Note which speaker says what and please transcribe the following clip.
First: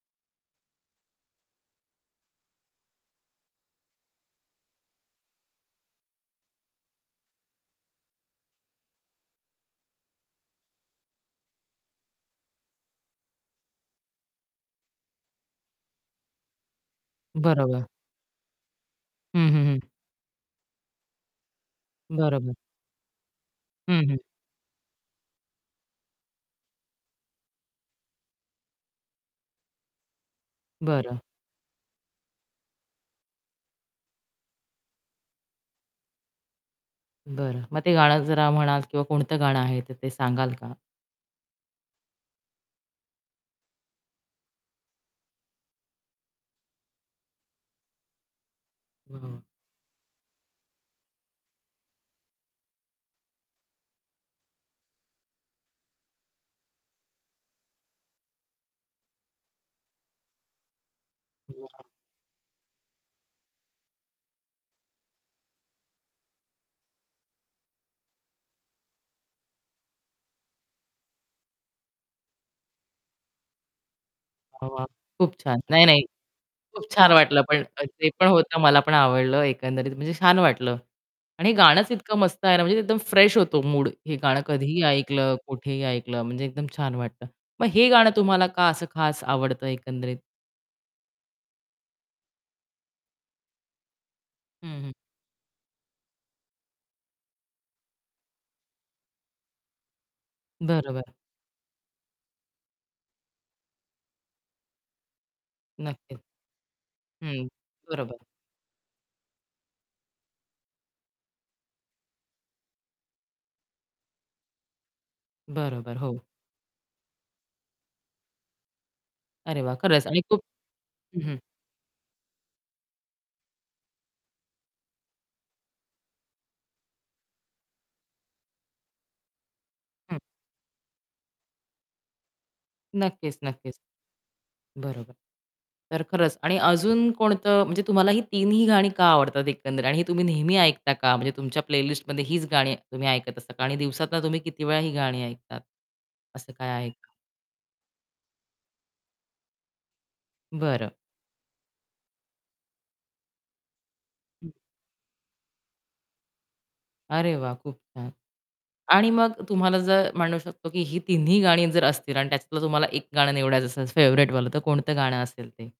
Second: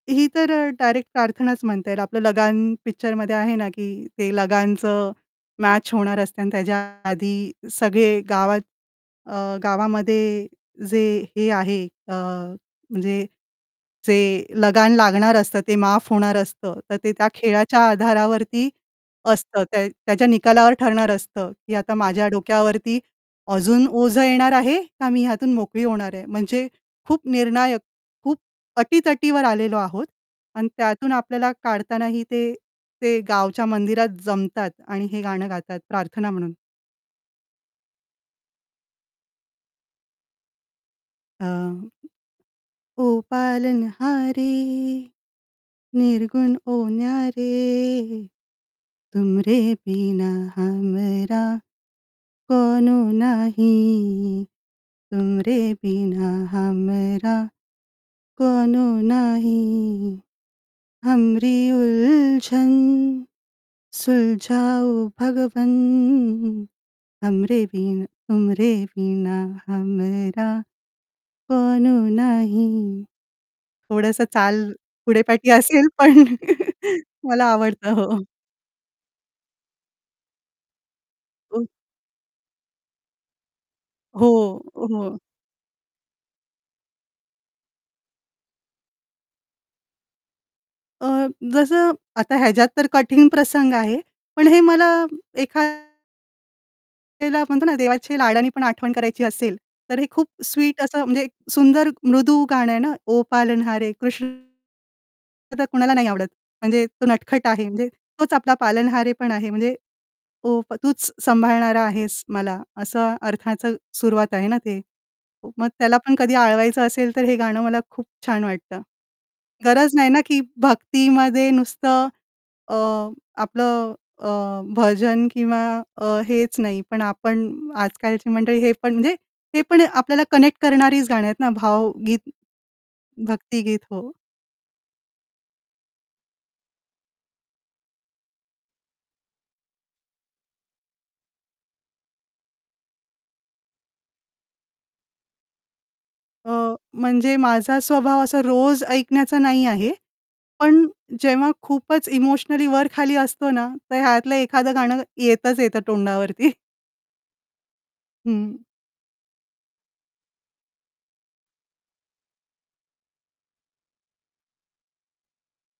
Speaker 1: ही तर अ, डायरेक्ट प्रार्थनाच म्हणता येईल. आपलं लगान पिक्चरमध्ये आहे ना की ते लगानचं मॅच होणार असते आणि त्याच्या आधी सगळे गावात अ, गावामध्ये जे हे आहे अ, म्हणजे जे लगान लागणार असतं ते माफ होणार असतं, तर ते त्या खेळाच्या
Speaker 2: बरोबर.
Speaker 1: आधारावरती
Speaker 2: हं,
Speaker 1: असतं.
Speaker 2: हं, हं.
Speaker 1: ते त्याच्या निकालावर ठरणार असतं, की आता माझ्या
Speaker 2: बरोबर.
Speaker 1: डोक्यावरती अजून
Speaker 2: हं, हं.
Speaker 1: ओझं येणार आहे का मी ह्यातून मोकळी होणार आहे? म्हणजे खूप निर्णायक खूप अटी-तटीवर आलेलो आहोत. आणि त्यातून
Speaker 2: बरं.
Speaker 1: आपल्याला काढतानाही ते ते गावच्या मंदिरात जमतात आणि हे गाणं गातात प्रार्थना म्हणून.
Speaker 2: बरं. मग ते गाणं जरा म्हणाल किंवा कोणतं गाणं आहे ते सांगाल का?
Speaker 1: अं, ओ पालन हारे निर्गुण हो ना रे
Speaker 2: हं.
Speaker 1: तुमरे बिना हमरा कोनो नाही तुमरे बिना हमरा कोनो नाही हमरी
Speaker 2: वाह!
Speaker 1: उलझन सुलझाऊ भगवन हमरे बिना तूमरे बिना हमरा कोनो नाही. थोडंसं चाल
Speaker 2: वाह! वाह!
Speaker 1: पुढे
Speaker 2: खूप
Speaker 1: पाठी
Speaker 2: छान. नाही,
Speaker 1: असेल
Speaker 2: नाही.
Speaker 1: पण
Speaker 2: खूप छान वाटलं
Speaker 1: मला
Speaker 2: पण अ,
Speaker 1: आवडतं.
Speaker 2: ते
Speaker 1: हो.
Speaker 2: पण होतं. मला पण आवडलं एकंदरीत म्हणजे छान वाटलं. आणि हे
Speaker 1: ओ
Speaker 2: गाणंच इतकं मस्त आहे ना, म्हणजे एकदम फ्रेश होतो मूड. हे
Speaker 1: हो,
Speaker 2: गाणं कधीही
Speaker 1: हो.
Speaker 2: ऐकलं, कुठेही ऐकलं म्हणजे एकदम छान वाटतं. मग हे गाणं तुम्हाला का असं खास आवडतं एकंदरीत?
Speaker 1: अ, जसं आता ह्याच्यात तर कठीण प्रसंग आहे. पण हे
Speaker 2: हं,
Speaker 1: मला
Speaker 2: हं.
Speaker 1: एखाद्याला म्हणतो ना, देवाच्या लाडाने पण आठवण करायची असेल, तर हे खूप स्वीट असं
Speaker 2: बरोबरं.
Speaker 1: म्हणजे एक सुंदर मृदू गाणं आहे ना. ओ पालनहारे कृष्ण तर कुणाला नाही
Speaker 2: नक्कीच.
Speaker 1: आवडत. म्हणजे तो नटखट
Speaker 2: हं.
Speaker 1: आहे म्हणजे
Speaker 2: बरोबर.
Speaker 1: तोच आपला पालनहारे पण आहे म्हणजे ओ तूच सांभाळणारा आहेस मला, असं अर्थाचं सुरुवात आहे ना ते. मग त्याला
Speaker 2: बरोबर,
Speaker 1: पण
Speaker 2: हो.
Speaker 1: कधी आळवायचं असेल, तर हे गाणं मला खूप छान वाटतं.
Speaker 2: अरे, वाह!
Speaker 1: गरज
Speaker 2: खरंच
Speaker 1: नाही ना
Speaker 2: आणि
Speaker 1: की
Speaker 2: खूप हं, हं.
Speaker 1: भक्तीमध्ये नुसतं अ, आपलं अ, भजन किंवा अ, हेच नाही पण आपण आज-कालची मंडळी हे पण म्हणजे हे पण
Speaker 2: हं.
Speaker 1: आपल्याला कनेक्ट करणारीच गाणी आहेत ना. भावगीत,
Speaker 2: नक्कीच, नक्कीच.
Speaker 1: भक्तीगीत. हो.
Speaker 2: बरोबर. तर खरंच आणि अजून कोणतं म्हणजे तुम्हाला ही तिन्ही गाणी का आवडतात एकंदरीत. आणि ही तुम्ही नेहमी ऐकता का? म्हणजे तुमच्या प्लेलिस्टमध्ये हीच गाणी तुम्ही ऐकत असता का? आणि दिवसातनं तुम्ही किती वेळा ही गाणी ऐकतात, असं काय
Speaker 1: अ,
Speaker 2: आहे का?
Speaker 1: म्हणजे माझा स्वभाव असा रोज ऐकण्याचा नाही आहे पण
Speaker 2: बरं.
Speaker 1: जेव्हा खूपच इमोशनली वर-खाली असतो ना, तर ह्यातलं
Speaker 2: हं.
Speaker 1: एखादं गाणं येतच येतं तोंडावरती.
Speaker 2: अरे, वाह! खूप छान.
Speaker 1: हं.
Speaker 2: आणि मग तुम्हाला जर म्हणू शकतो की ही तिन्ही गाणी जर असतील आणि त्यातलं तुम्हाला एक गाणं निवडायचं असेल फेव्हराइटवालं तर कोणतं गाणं असेल ते?